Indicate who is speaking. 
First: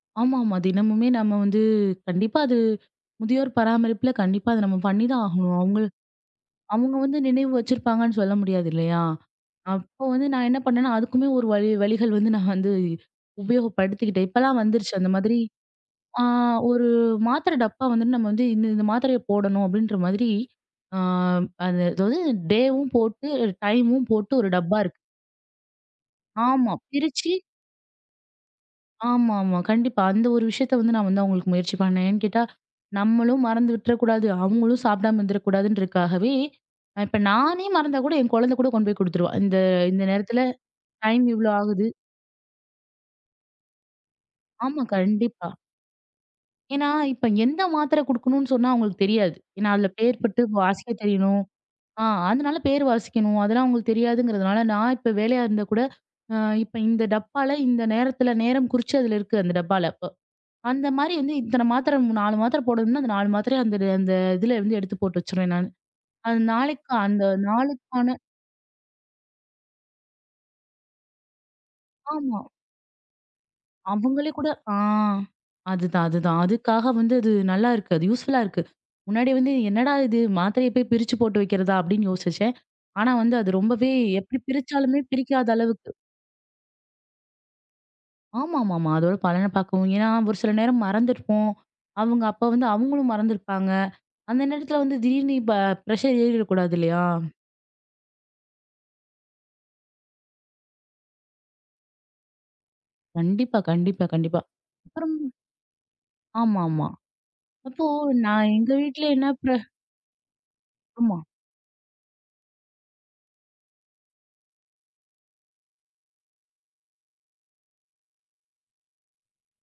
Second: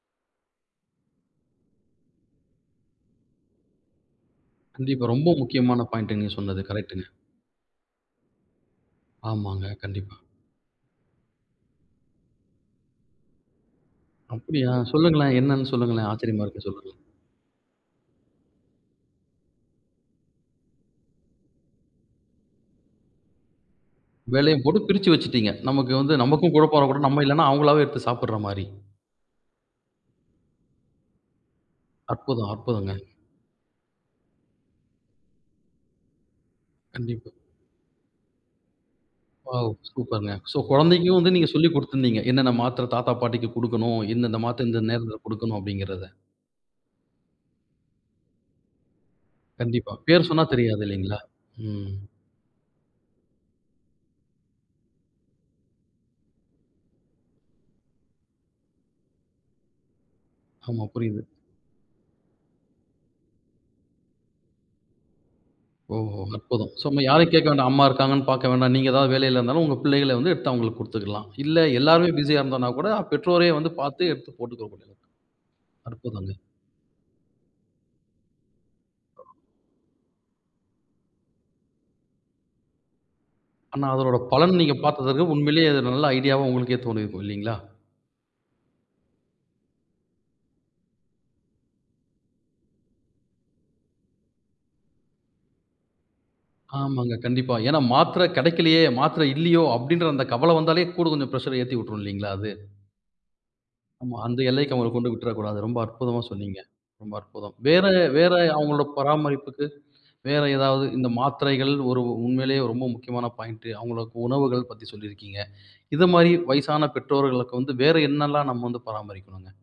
Speaker 1: ஆமாமா. தினமுமே நம்ம வந்து, கண்டிப்பா அது முதியோர் பராமரிப்புல கண்டிப்பா அத நம்ம
Speaker 2: கண்டிப்பா.
Speaker 1: பண்ணிதான்
Speaker 2: ரொம்ப
Speaker 1: ஆகணும்.
Speaker 2: முக்கியமான
Speaker 1: அவங்களு
Speaker 2: பாய்ன்ட் நீங்கச் சொன்னது
Speaker 1: அவங்க
Speaker 2: கரெக்ட்ங்க.
Speaker 1: வந்து நினைவு வச்சிருப்பாங்கன்னு சொல்ல முடியாது இல்லையா?
Speaker 2: ஆமாங்க.
Speaker 1: அப்போ
Speaker 2: கண்டிப்பா.
Speaker 1: வந்து நான் என்ன பண்ணேன்னா, அதுக்குமே ஒரு வழி வழிகள் வந்து நான் வந்து உபயோகப்படுத்திக்கிட்டேன். இப்பல்லாம்
Speaker 2: அப்டியா?
Speaker 1: வந்துருச்சு அந்த
Speaker 2: சொல்லுங்களேன்.
Speaker 1: மாதிரி.
Speaker 2: என்னன்னு சொல்லுங்களேன்.
Speaker 1: ஆ
Speaker 2: ஆச்சரியமா இருக்கு.
Speaker 1: 1
Speaker 2: சொல்லுங்க.
Speaker 1: மாத்திர டப்பா வந்து, நம்ம வந்து இந்த இந்த மாத்திரைய போடணும் அப்டின்ற மாதிரி, ஆ, அது அது வந்து டேவும் போட்டு, டைமும் போட்டு 1
Speaker 2: வேலையப்
Speaker 1: டப்பா
Speaker 2: போட்டுப்
Speaker 1: இருக்கு.
Speaker 2: பிரிச்சு வச்சுட்டீங்க. நமக்கு வந்து நமக்கும்
Speaker 1: ஆமா
Speaker 2: குழப்பம் வரக்கூடாது. நம்ம
Speaker 1: பிரிச்சி
Speaker 2: இல்லன்னா அவங்களாவே எடுத்துச் சாப்பட்ற மாரி.
Speaker 1: ஆமாமா. கண்டிப்பா அந்த ஒரு விஷயத்த வந்து நான் வந்து அவுங்களுக்கு முயற்சி பண்ணேன். ஏன் கேட்டா,
Speaker 2: அற்புதம், அற்புதங்க.
Speaker 1: நம்மளும் மறந்து விட்றக்கூடாது, அவங்களும் சாப்படாம இருந்துறக்கூடாதுன்ருக்காகவே. இப்ப
Speaker 2: கண்டிப்பா.
Speaker 1: நானே மறந்தா கூட, என் குழந்த கூட கொண்டு போய் குடுத்துருவா. இந்த,
Speaker 2: வாவ்!
Speaker 1: இந்த
Speaker 2: சூப்பர்ங்க.
Speaker 1: நேரத்துல
Speaker 2: ஸோ குழந்தைக்கு
Speaker 1: டைம்
Speaker 2: வந்து
Speaker 1: இவ்ளோ
Speaker 2: நீங்கச் சொல்லிக்
Speaker 1: ஆகுது.
Speaker 2: குடுத்திருந்தீங்க. "என்னென்ன மாத்திர தாத்தா, பாட்டிக்குக் குடுக்கணும், இந்தெந்த மாத்திர இந்த
Speaker 1: ஆமா.
Speaker 2: நேரத்துல
Speaker 1: கண்டிப்பா.
Speaker 2: குடுக்கணும்." அப்டிங்கிறத.
Speaker 1: ஏன்னா, இப்ப எந்த மாத்திர குடுக்கணும்னு சொன்னா அவுங்களுக்குத் தெரியாது. ஏன்னா அதுல
Speaker 2: கண்டிப்பா.
Speaker 1: பேர்
Speaker 2: பேர்
Speaker 1: போட்டு
Speaker 2: சொன்னா தெரியாது
Speaker 1: வாசிக்கத்
Speaker 2: இல்லீங்களா?
Speaker 1: தெரியணும்.
Speaker 2: ம்.
Speaker 1: அ அதனால பேர் வாசிக்கணும். அதெல்லாம் அவுங்களுக்குத் தெரியாதுங்கறதுனால நான் இப்ப வேலையா இருந்தா கூட, அ இப்ப இந்த டப்பால இந்த நேரத்துல நேரம் குறிச்சதுல இருக்கு அந்த டப்பால இப்ப.
Speaker 2: ஆமா.
Speaker 1: அந்த மாரி
Speaker 2: புரியுது.
Speaker 1: வந்து இத்தன மாத்திர 4 மாத்திர போடணும்னா, அந்த 4 மாத்திரய அந்த அந்த இதுலருந்து எடுத்துப் போட்டு வச்சிருவேன் நானு.
Speaker 2: ஓஹோ
Speaker 1: அது
Speaker 2: அற்புதம். ஸோ
Speaker 1: நாளைக்கு
Speaker 2: இனிமே
Speaker 1: அந்த
Speaker 2: யாரயும் கேட்க வேண்டாம். அம்மா
Speaker 1: நாளுக்குக்கான
Speaker 2: இருக்காங்கன்னு பாக்க வேண்டாம். நீங்க ஏதாவது வேலையில இருந்தாலும் உங்க பிள்ளைகள வந்து எடுத்து அவங்களுக்கு குடுத்துக்கலாம். இல்ல எல்லாரும் பிஸியா
Speaker 1: ஆமா.
Speaker 2: இருந்தானாக்கூட பெற்றோரே வந்து பாத்து
Speaker 1: அவங்களே
Speaker 2: எடுத்துப்
Speaker 1: கூட
Speaker 2: போட்டுக்க
Speaker 1: ஆ.
Speaker 2: வேண்டியது.
Speaker 1: அதுதான்,
Speaker 2: அற்புதங்க.
Speaker 1: அதுதான். அதுக்காக வந்து அது நல்லாருக்கு. அது யூஸ்ஃபுல்லா இருக்கு. முன்னாடி வந்து என்னடா இது! மாத்திரய போய் பிரிச்சு போட்டு வைக்கிறதா? அப்டின்னு யோசிச்சேன். ஆனா வந்து அது
Speaker 2: ஆனா
Speaker 1: ரொம்பவே
Speaker 2: அதோட
Speaker 1: எப்டி
Speaker 2: பலன் நீங்கப்
Speaker 1: பிரிச்சாலுமே
Speaker 2: பாத்ததுல
Speaker 1: பிரிக்காத
Speaker 2: உண்மையிலேயே இது
Speaker 1: அளவுக்கு
Speaker 2: நல்ல ஐடியாவா உங்களுக்கே தோணிருக்கும். இல்லீங்களா?
Speaker 1: ஆமாமாமா. அதோட பலனப் பாக்கவும். ஏன்னா ஒரு சில நேரம் மறந்துருப்போம். அவங்க அப்ப வந்து அவங்களும் மறந்துருப்பாங்க. அந்த நேரத்துல வந்து திடீர்னு இப்ப ப்ரஷர் ஏறிடக் கூடாது இல்லையா?
Speaker 2: ஆமாங்க. கண்டிப்பா. ஏன்னா மாத்திர கிடைக்கலையே. மாத்திரை இல்லையோ? அப்டின்ற அந்தக் கவல வந்தாலே கூடக் கொஞ்சம் ப்ரஷர் ஏத்தி விட்ரும் இல்லீங்களா அது?
Speaker 1: கண்டிப்பா. கண்டிப்பா.
Speaker 2: ஆமா. அந்த
Speaker 1: கண்டிப்பா.
Speaker 2: எல்லைக்கு அவங்கள கொண்டு
Speaker 1: அப்பறம்
Speaker 2: விட்ற கூடாது. ரொம்ப அற்புதமா சொன்னீங்க.
Speaker 1: ஆமாமா.
Speaker 2: ரொம்ப அற்புதம். வேற,
Speaker 1: அப்போ
Speaker 2: வேற
Speaker 1: நான் எங்க
Speaker 2: அவங்களோட
Speaker 1: வீட்ல என்ன ப்ர
Speaker 2: பராமரிப்புக்கு, வேற ஏதாவது இந்த
Speaker 1: ஆமா.
Speaker 2: மாத்திரைகள் ஒரு உண்மையிலேயே ரொம்ப முக்கியமான பாய்ன்ட் அவங்களுக்கு உணவுகள் பத்தி சொல்லி இருக்கீங்க. இது மாதிரி வயசான பெற்றோர்களுக்கு வந்து வேற என்னெல்லாம் நம்ம வந்து பராமரிக்கணுங்க?